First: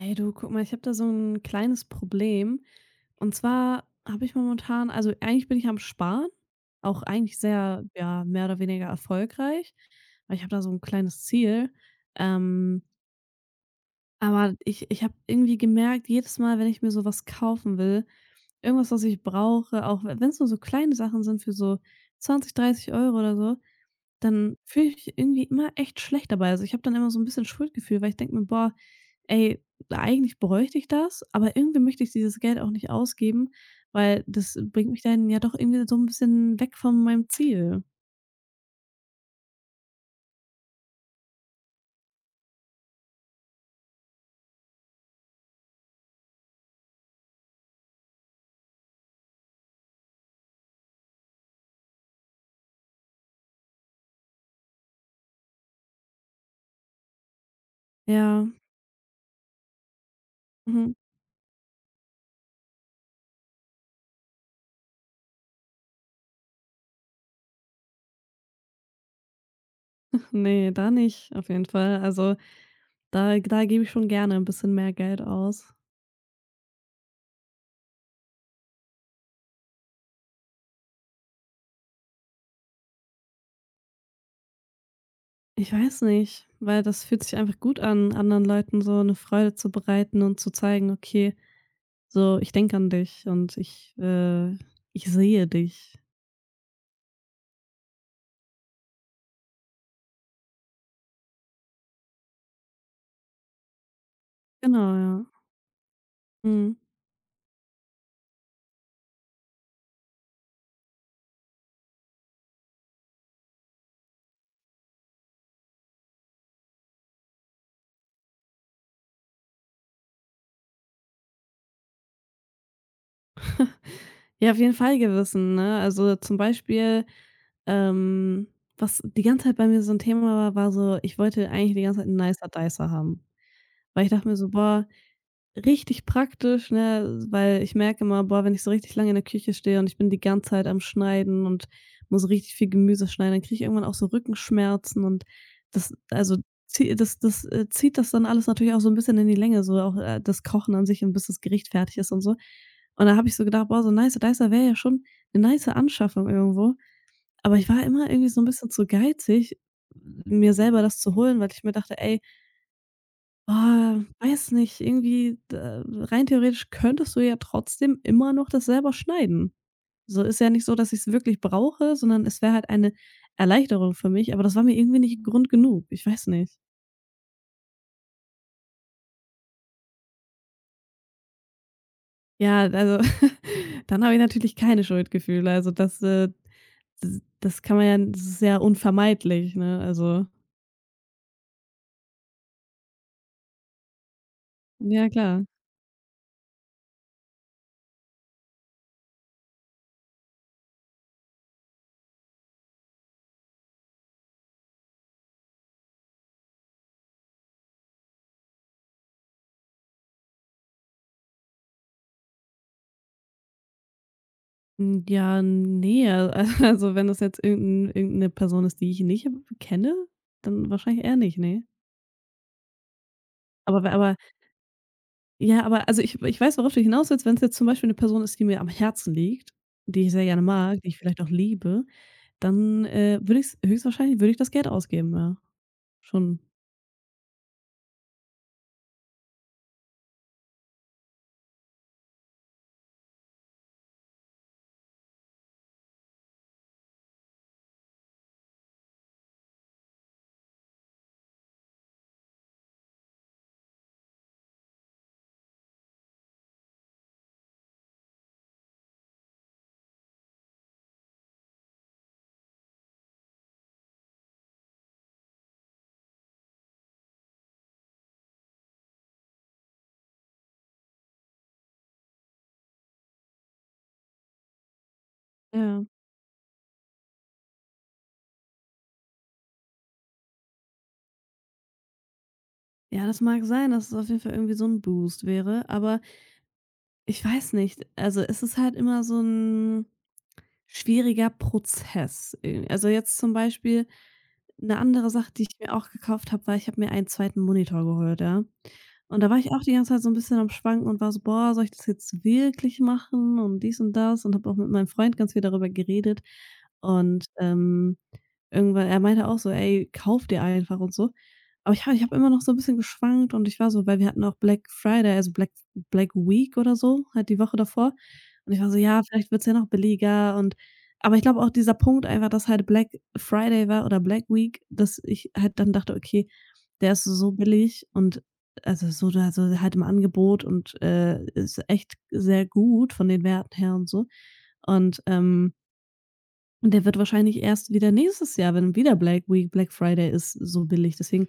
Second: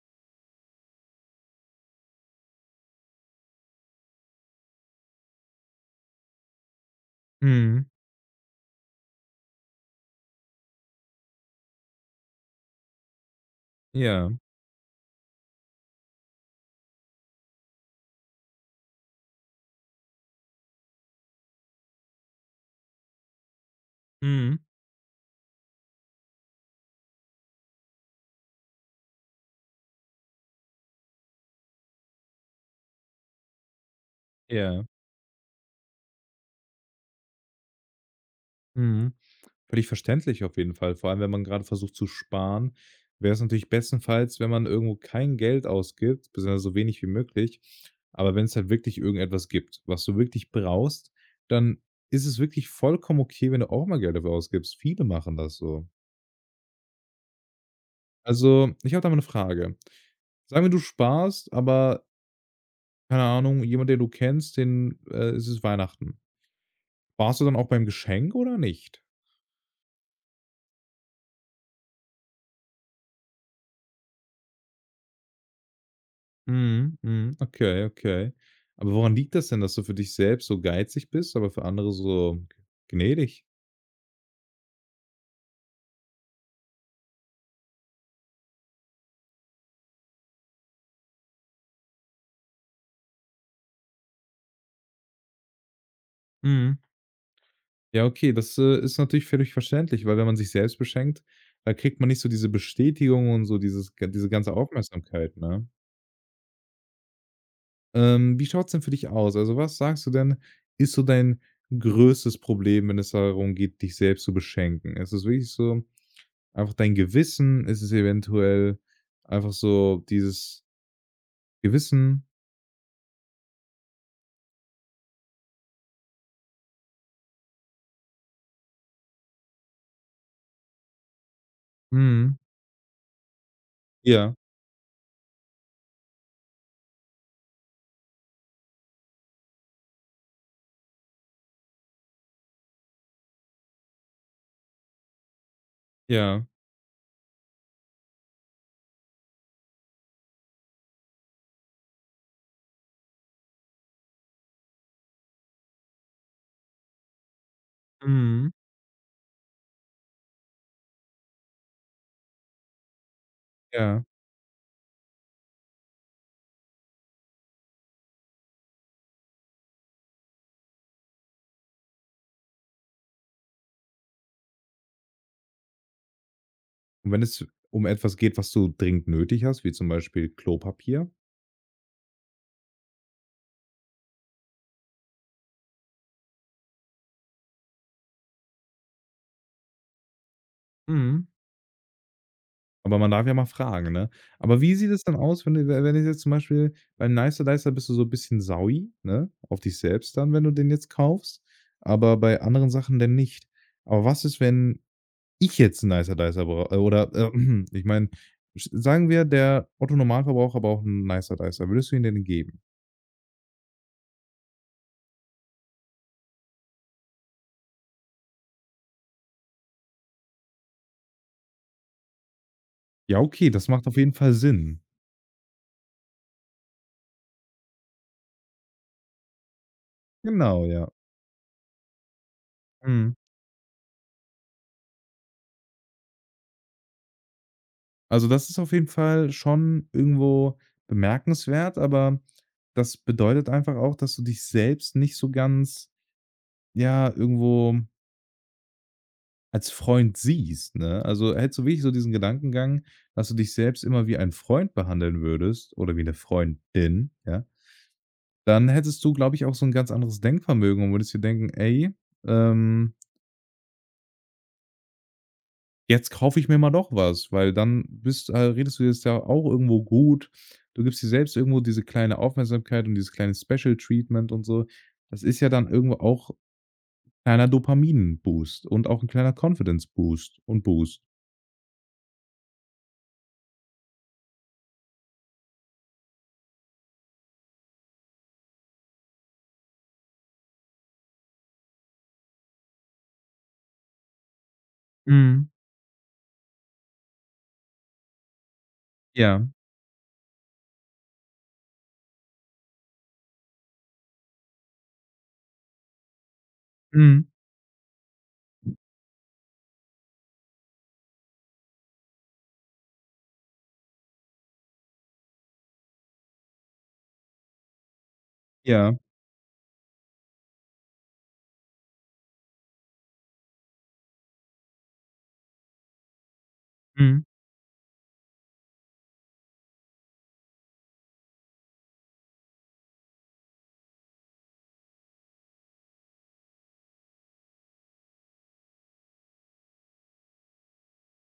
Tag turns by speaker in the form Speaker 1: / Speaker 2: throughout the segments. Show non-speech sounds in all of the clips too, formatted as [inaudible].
Speaker 1: Hey, du, guck mal, ich habe da so 'n kleines Problem. Und zwar habe ich momentan also, eigentlich bin ich am Sparen auch eigentlich sehr,
Speaker 2: Mhm.
Speaker 1: ja, mehr oder weniger erfolgreich, weil ich habe da so 'n kleines Ziel, ähm.
Speaker 2: Ja.
Speaker 1: Aber ich ich habe irgendwie gemerkt, jedes Mal, wenn ich mir sowas kaufen will, irgendwas, was ich brauche, auch we wenn es nur so kleine Sachen sind, für so 20, 30 € oder so, dann
Speaker 2: Mhm.
Speaker 1: fühle ich mich irgendwie immer echt schlecht dabei. Also, ich habe dann immer so 'n bisschen Schuldgefühle, weil ich denke mir „Boah ey, eigentlich bräuchte ich das, aber irgendwie möchte ich dieses Geld auch nicht ausgeben, weil das
Speaker 2: Ja.
Speaker 1: bringt mich dann ja doch irgendwie so 'n bisschen weg von meinem Ziel.“
Speaker 2: Mhm. Völlig verständlich auf jeden Fall, vor allem, wenn man gerade versucht zu sparen, wäre es natürlich bestenfalls, wenn man irgendwo kein Geld ausgibt, beziehungsweise so wenig wie möglich. Aber wenn es halt wirklich irgendetwas gibt, was du wirklich brauchst, dann ist es wirklich vollkommen okay, wenn du auch mal Geld dafür ausgibst. Viele machen das so.
Speaker 1: Ja.
Speaker 2: Also, ich habe da mal 'ne Frage. Sagen wir, du
Speaker 1: Mhm.
Speaker 2: sparst, aber Keine Ahnung, jemand, der du kennst, den äh, es ist Weihnachten. Sparst du dann auch beim Geschenk oder nicht?
Speaker 1: [chuckles] Ne, da nicht, auf jeden Fall. Also, da g da gebe ich schon gerne 'n bisschen mehr Geld aus.
Speaker 2: Mhm. Mhm. Okay, okay. Aber woran liegt das denn, dass du für dich selbst so geizig bist, aber für andere so gnädig?
Speaker 1: Ich weiß nicht, weil das fühlt sich einfach gut an, anderen Leuten so 'ne Freude zu bereiten und zu zeigen: „Okay, so ich denke an dich und ich, äh, ich sehe dich.“
Speaker 2: Mhm. Ja, okay, das, äh, ist natürlich völlig verständlich, weil wenn man sich selbst beschenkt, da kriegt man nicht so diese Bestätigung und so dieses g diese ganze
Speaker 1: Genau, ja.
Speaker 2: Aufmerksamkeit, ne?
Speaker 1: Mhm.
Speaker 2: Ähm, wie schaut's denn für dich aus? Also, was sagst du denn, ist so dein größtes Problem, wenn es darum geht, dich selbst zu beschenken? Ist es wirklich so einfach dein Gewissen, ist es eventuell einfach so dieses Gewissen?
Speaker 1: [snorts] Ja, auf jeden Fall Gewissen, ne? Also, zum Beispiel, ähm, was die ganze Zeit bei mir so 'n Thema war, war so, ich wollte eigentlich die ganze Zeit 'n
Speaker 2: Mhm.
Speaker 1: Nicer Dicer haben, weil ich dachte
Speaker 2: Ja.
Speaker 1: mir so: „Boah, richtig praktisch“, ne? Weil ich merke immer: „Boah, wenn ich so richtig lange in der Küche stehe und ich bin die ganze Zeit am Schneiden und muss richtig viel Gemüse schneiden, dann kriege ich irgendwann auch so Rückenschmerzen“ und das, also,
Speaker 2: Ja.
Speaker 1: zie das das, äh, zieht das dann alles natürlich auch so 'n bisschen in die Länge, so auch, äh, das Kochen an sich und bis das Gericht fertig ist und so. Und dann habe ich so gedacht: „Boah, so 'n Nicer Dicer wäre ja schon 'ne nice Anschaffung irgendwo.“ Aber ich war immer irgendwie so 'n
Speaker 2: Mhm.
Speaker 1: bisschen zu geizig, mir selber das zu holen, weil ich mir dachte: „Ey“ „oh,
Speaker 2: Ja.
Speaker 1: weiß nicht. Irgendwie, äh, rein theoretisch könntest du ja trotzdem immer noch das selber schneiden“. So ist ja nicht so, dass ich's wirklich brauche, sondern es wäre halt eine Erleichterung für mich, aber das war mir irgendwie nicht 'n Grund genug. Ich weiß nicht.
Speaker 2: Und wenn es um etwas geht, was du dringend nötig hast, wie zum Beispiel Klopapier?
Speaker 1: Ja, d also, [snorts] dann habe ich natürlich keine Schuldgefühle, also, das, äh, d das kann man ja das ist ja unvermeidlich, ne? Also
Speaker 2: Mhm. Aber man darf ja mal fragen, ne? Aber wie sieht es
Speaker 1: Ja,
Speaker 2: denn aus,
Speaker 1: klar.
Speaker 2: wenn du we wenn du jetzt zum Beispiel beim Nicer Dicer bist du so 'n bisschen saui, ne, auf dich selbst dann, wenn du den jetzt kaufst. Aber bei anderen Sachen, dann nicht. Aber was ist, wenn ich jetzt 'n Nicer Dicer brau äh, oder [clears throat] ich meine, sch sagen wir, der Otto Normalverbraucher braucht 'n Nicer Dicer. Würdest du ihn denn geben?
Speaker 1: Hm, ja, ne. A also, wenn das jetzt irgend 'n irgend 'ne Person ist, die ich nicht, äh, kenne, dann wahrscheinlich eher nicht, ne.
Speaker 2: Ja, okay, das
Speaker 1: Aber
Speaker 2: macht
Speaker 1: bei
Speaker 2: auf jeden
Speaker 1: aber
Speaker 2: Fall Sinn.
Speaker 1: Ja, aber also, ich ich weiß, worauf du hinaus willst. Wenn's jetzt zum Beispiel 'ne Person ist, die mir am Herzen liegt, die ich sehr gerne
Speaker 2: Genau,
Speaker 1: mag,
Speaker 2: ja.
Speaker 1: die ich vielleicht auch liebe, dann,
Speaker 2: Mhm.
Speaker 1: äh, würde ich's höchstwahrscheinlich würde ich das Geld ausgeben. Ja, schon.
Speaker 2: Also, das ist auf jeden Fall schon irgendwo bemerkenswert. Aber das bedeutet einfach auch, dass du dich selbst nicht so ganz, ja, irgendwo als Freund siehst, ne? Also, hättest du wirklich so diesen Gedankengang, dass du dich selbst immer wie ein Freund behandeln würdest oder wie 'ne Freundin, ja dann hättest du, glaube ich, auch so 'n ganz anderes Denkvermögen und würdest dir denken: „Ey, ähm“ „Jetzt kaufe ich mir mal doch was“, weil dann bist äh, redest du dir es ja auch irgendwo gut. Du gibst dir selbst irgendwo diese kleine Aufmerksamkeit und dieses kleine Special Treatment und so. Das ist ja dann
Speaker 1: Ja.
Speaker 2: irgendwo auch kleiner Dopamin Boost und auch 'n kleiner Confidence-Boost und Boost.
Speaker 1: Ja, das mag sein, dass es auf jeden Fall irgendwie so 'n Boost wäre, aber ich weiß nicht. Also, es ist halt immer so 'n schwieriger Prozess i also, jetzt zum Beispiel 'ne andere Sache, die
Speaker 2: Mhm.
Speaker 1: ich mir auch gekauft habe, war ich habe mir einen 2. Monitor geholt, ja? Und da war
Speaker 2: Ja.
Speaker 1: ich auch die ganze Zeit so 'n bisschen am Schwanken und war so: „Boah, soll ich das jetzt wirklich machen?“ Und dies und das und habe auch mit meinem Freund ganz viel darüber geredet. Und,
Speaker 2: Mhm.
Speaker 1: ähm, irgendwann er meinte auch so: „Ey, kauf dir einfach“, und so. Aber ich habe ich habe immer noch so 'n bisschen geschwankt. Und ich war so weil wir hatten auch Black Friday, also, Black F Black Week oder so? Halt die Woche davor. Und ich war so:
Speaker 2: Ja.
Speaker 1: „Ja, vielleicht wird's ja noch billiger“, und aber ich glaube auch dieser Punkt einfach, dass halt Black Friday war oder Black Week dass ich halt dann dachte: „Okay, der ist
Speaker 2: Mhm.
Speaker 1: so billig.“ Und also, so oder so halt im Angebot. Und, äh, ist echt sehr gut von den Werten her und so. Und, ähm Und der wird wahrscheinlich erst wieder nächstes Jahr, wenn wieder Black Week, Black Friday ist so billig. Deswegen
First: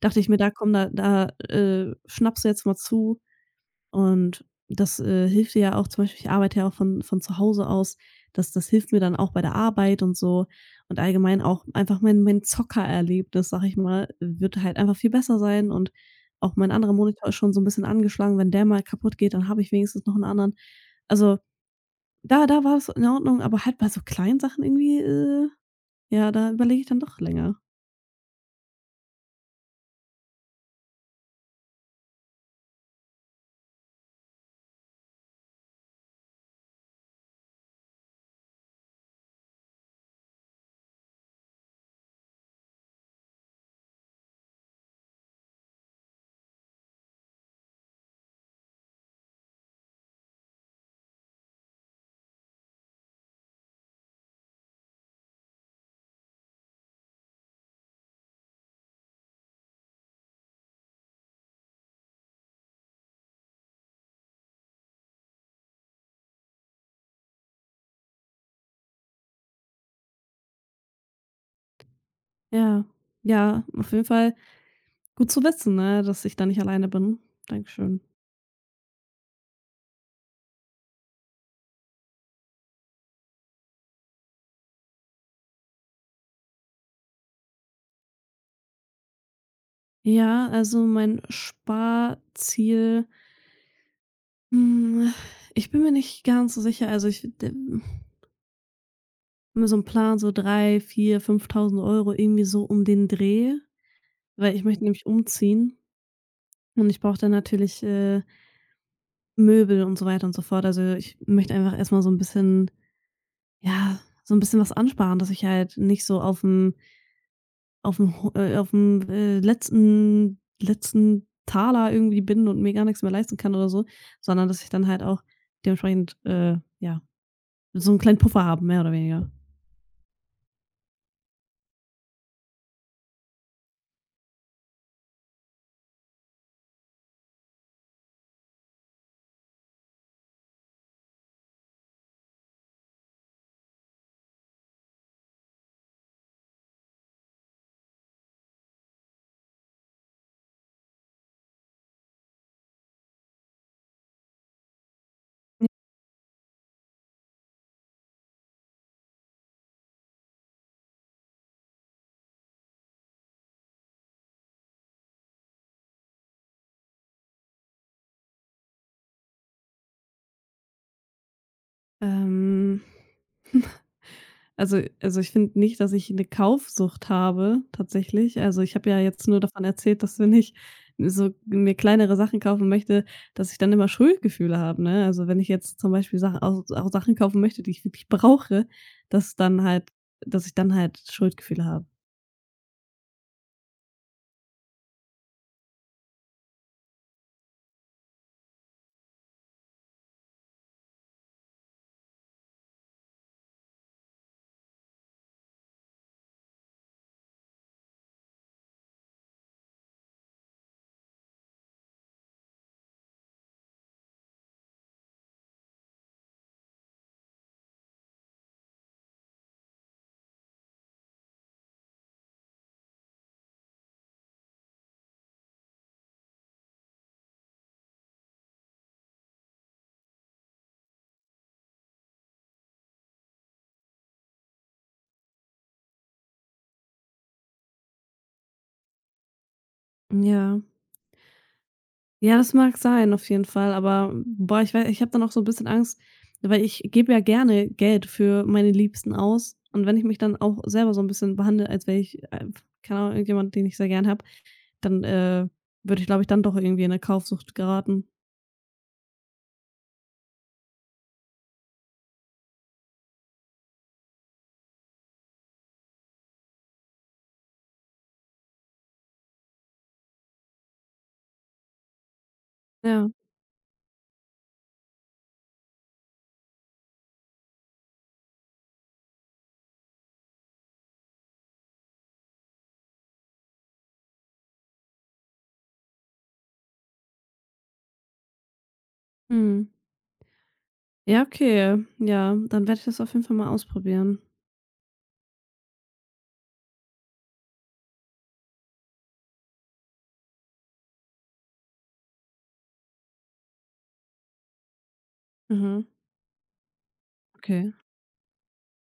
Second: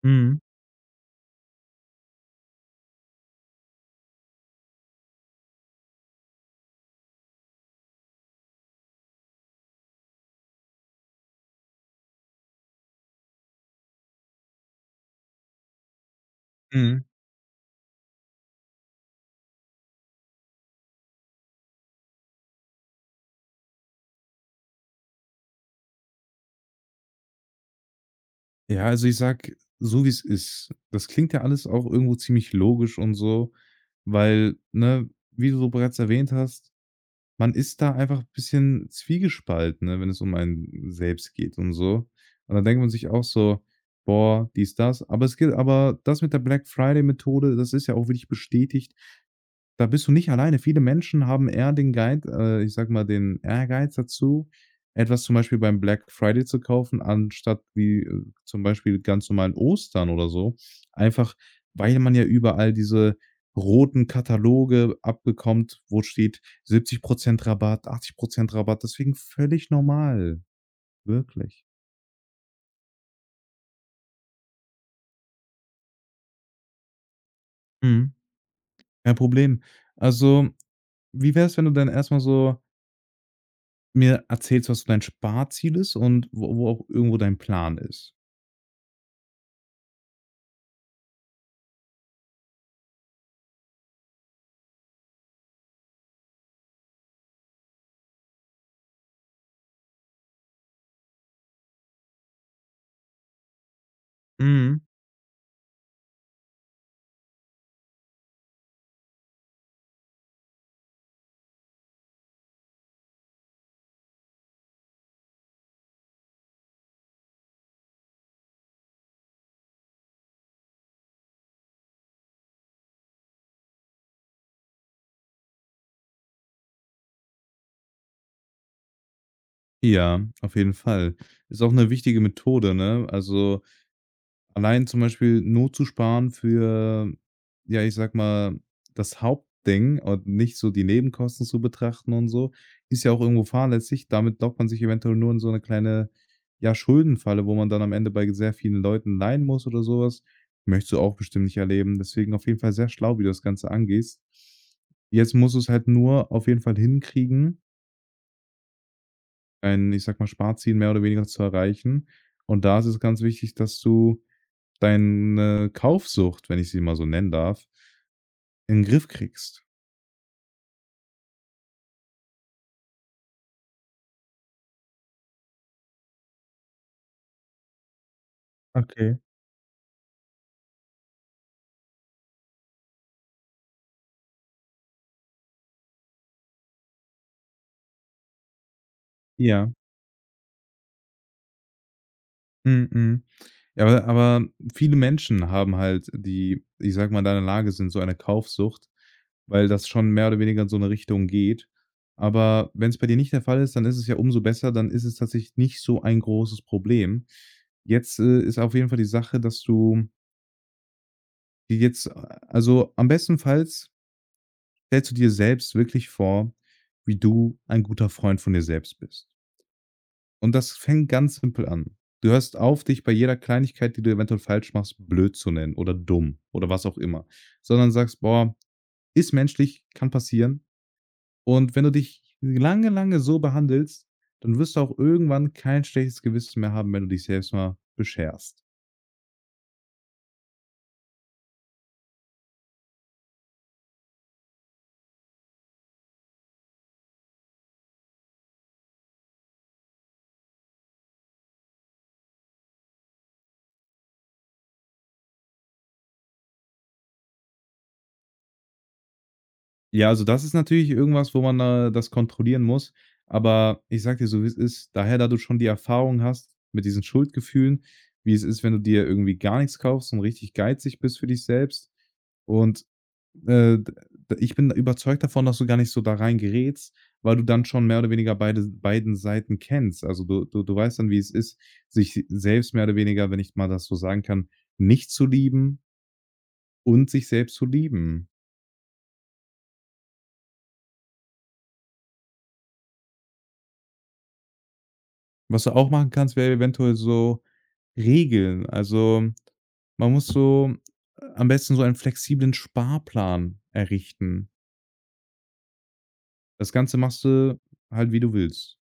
Speaker 1: dachte ich mir:
Speaker 2: Mhm.
Speaker 1: „Da komm da da, äh, schnappst du jetzt mal zu. Und das, äh, hilft dir ja auch“, zum Beispiel ich arbeite ja auch von von zu Hause aus. Das das hilft mir dann auch bei der Arbeit und so. Und allgemein auch einfach mein mein Zocker-Erlebnis, sage ich mal, wird halt einfach viel besser sein. Und auch mein anderer
Speaker 2: Mhm.
Speaker 1: Monitor ist schon so 'n bisschen angeschlagen. Wenn der mal kaputt geht, dann habe ich wenigstens noch 'n anderen. Also, da da war es in Ordnung. Aber halt bei so kleinen Sachen irgendwie, äh, ja, da überlege ich dann doch länger.
Speaker 2: Ja, also, ich sage so, wie es ist. Das klingt ja alles auch irgendwo ziemlich logisch und so, weil, ne, wie du so bereits erwähnt hast: „Man ist da einfach bisschen zwiegespalten, ne, wenn es um einen selbst geht und so.“ Und dann denkt man sich auch so: „Boah, dies das.“ Aber es geht aber das mit der Black Friday-Methode, das ist ja auch wirklich bestätigt. Da bist du nicht alleine. Viele Menschen haben eher den Guide äh, ich sage mal, den Ehrgeiz dazu, etwas zum Beispiel beim Black Friday zu kaufen, anstatt wie, äh, zum Beispiel ganz normal an Ostern oder so, einfach, weil man ja überall diese roten Kataloge abbekommt, wo steht: „70 % Rabatt, 80 % Rabatt.“ Deswegen, völlig normal. Wirklich.
Speaker 1: Ja, ja, auf jeden Fall. Gut zu wissen, ne, dass ich da nicht alleine bin. Danke schön.
Speaker 2: Mhm. Kein Problem. Also, wie wäre es, wenn du dann erstmal so Mir erzählst du, was so dein Sparziel ist und wo wo auch irgendwo dein Plan ist.
Speaker 1: Ja, also, mein Sparziel hm. Ich bin mir nicht ganz so sicher. Also, ich, d [exhales] nur so 'n Plan, so 3, 4, 5.000 € irgendwie so um den Dreh, weil ich
Speaker 2: Mhm.
Speaker 1: möchte nämlich umziehen. Und ich brauche dann natürlich, äh Möbel und so weiter und so fort. Also, ich möchte einfach erstmal so 'n bisschen ja, so 'n bisschen was ansparen, dass ich halt nicht so auf'm auf'm Ho äh, auf'm, äh, letzten letzten Taler irgendwie bin und mir gar nix mehr leisten kann oder so, sondern, dass ich dann halt auch dementsprechend, äh, ja, so 'n kleinen Puffer habe, mehr oder weniger.
Speaker 2: Ja, auf jeden Fall. Ist auch 'ne wichtige Methode, ne? Also, allein zum Beispiel nur zu Sparen für ja, ich sag mal das Hauptding und nicht so die Nebenkosten zu betrachten und so, ist ja auch irgendwo fahrlässig. Damit lockt man sich eventuell nur in so 'ne kleine, ja, Schuldenfalle, wo man dann am Ende bei sehr vielen Leuten leihen muss oder sowas. Möchtest du auch bestimmt nicht erleben. Deswegen, auf jeden Fall sehr schlau, wie du das Ganze angehst. Jetzt musst
Speaker 1: [unintelligible]
Speaker 2: du's halt nur auf jeden Fall hinkriegen. ein, ich sage mal, Sparziel mehr oder weniger zu erreichen. Und da ist es ganz wichtig, dass du deine Kaufsucht, wenn ich sie mal so nennen darf in Griff kriegst.
Speaker 1: Ähm. [chuckles] Also also, ich finde nicht, dass ich 'ne Kaufsucht habe tatsächlich. Also, ich habe ja
Speaker 2: Okay.
Speaker 1: jetzt nur davon erzählt, dass wenn ich so mir kleinere Sachen kaufen möchte dass ich dann immer Schuldgefühle habe, ne? Also, wenn ich jetzt zum Beispiel Sachen auch auch Sachen kaufen möchte, die ich wirklich brauche, dass dann
Speaker 2: Ja.
Speaker 1: halt dass ich dann halt Schuldgefühle habe.
Speaker 2: Mhm, mhm. Ja, aber aber viele Menschen haben halt die, ich sage mal, in deiner Lage sind, so eine Kaufsucht, weil das schon mehr oder weniger in so 'ne Richtung geht. Aber wenn's bei dir nicht der Fall ist, dann ist es ja umso besser. Dann ist es tatsächlich nicht so ein großes Problem. Jetzt, äh, ist auf jeden Fall die Sache, dass du wie geht's a also, am bestenfalls stellst du dir selbst wirklich vor, wie du ein guter Freund von dir selbst bist. Und das fängt ganz simpel an. Du hörst auf, dich bei jeder Kleinigkeit, die du eventuell falsch machst, blöd zu nennen, oder dumm, oder was auch immer, sondern sagst: „Boah, ist menschlich, kann passieren.“ Und wenn du dich lange, lange so behandelst, dann wirst du auch irgendwann kein schlechtes Gewissen mehr haben, wenn du dich selbst mal bescherst.
Speaker 1: Ja. Ja, das mag sein, auf jeden Fall. Aber, boah, ich wei ich habe dann auch so 'n bisschen Angst, weil ich gebe ja gerne Geld für meine Liebsten aus. Und wenn ich mich dann auch selber so 'n bisschen behandle, als wäre ich, äh, keine Ahnung, irgendjemand, den ich sehr gern habe, dann, äh, würde ich, glaube ich, dann doch irgendwie in 'ne Kaufsucht geraten.
Speaker 2: Ja. Also, das ist natürlich irgendwas, wo man da das kontrollieren muss. Aber ich sage dir so, wie es ist. Daher, da du schon die Erfahrung hast mit diesen Schuldgefühlen, wie es ist, wenn du dir irgendwie gar nix kaufst und richtig geizig bist für dich selbst. Und,
Speaker 1: Ja.
Speaker 2: äh, d de ich bin überzeugt davon, dass du gar nicht so da rein gerätst, weil du dann schon mehr oder weniger beide beiden Seiten kennst. Also, du du du weißt dann, wie es ist, sich selbst mehr oder weniger, wenn ich mal das so sagen kann, nicht zu lieben und sich selbst zu lieben.
Speaker 1: Mhm. Ja, okay. Ja, ja. Dann werde ich das auf jeden Fall mal ausprobieren.
Speaker 2: Was du auch machen kannst, wär eventuell so Regeln. Also, man muss so am besten so einen flexiblen Sparplan errichten.
Speaker 1: Mhm.
Speaker 2: Das Ganze machst du
Speaker 1: Okay.
Speaker 2: halt, wie du willst.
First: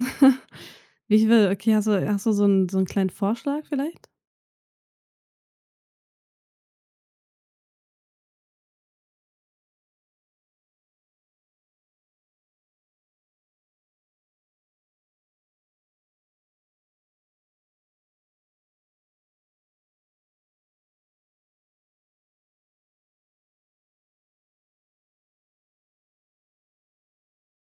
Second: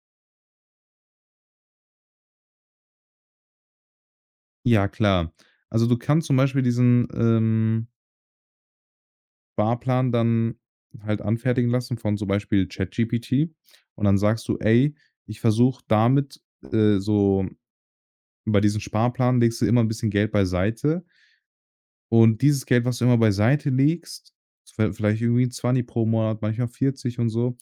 Speaker 1: [chuckles] Wie ich will. Okay, hast du hast du so 'n so 'n kleinen Vorschlag, vielleicht?
Speaker 2: Ja, klar. Also, du kannst zum Beispiel diesen, ähm Sparplan dann halt anfertigen lassen von zum Beispiel ChatGPT. Und dann sagst du: „Ey, ich versuche damit, äh, so“ Bei diesem Sparplan legst du immer 'n bisschen Geld beiseite. Und dieses Geld, was du immer beiseite legst, viel vielleicht irgendwie 'n Zwanni pro Monat, manchmal 40 und so.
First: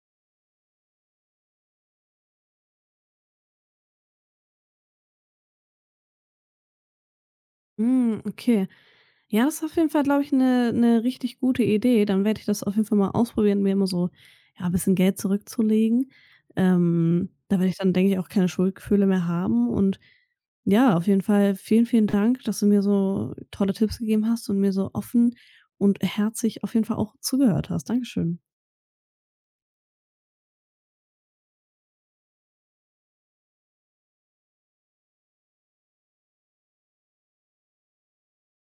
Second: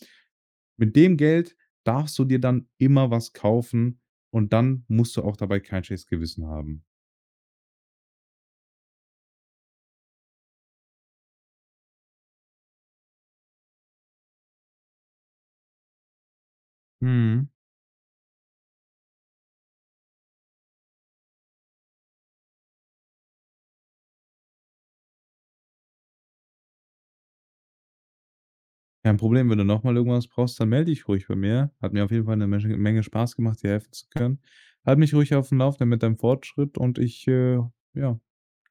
Speaker 2: Mit dem Geld darfst du dir dann immer was kaufen, und dann musst du auch dabei kein schlechtes Gewissen haben.
Speaker 1: Hm, okay. Ja, das ist auf jeden Fall, glaube ich, 'ne 'ne richtig gute Idee. Dann werde ich das auf jeden Fall mal ausprobieren, mir immer so, ja, bisschen Geld zurückzulegen. Ähm,
Speaker 2: Mhm.
Speaker 1: da werde ich dann, denke ich, auch keine Schuldgefühle mehr haben. Und ja, auf jeden Fall vielen, vielen Dank, dass du mir so tolle Tipps gegeben hast und mir so offen und herzlich auf jeden Fall auch zugehört hast. Dankeschön.
Speaker 2: Kein Problem. Wenn du nochmal irgendwas brauchst, dann melde dich ruhig bei mir. Hat mir auf jeden Fall 'ne mesche Menge Spaß gemacht, dir helfen zu können. Halt mich ruhig auf’m Lauf dann mit deinem Fortschritt und ich, äh ja.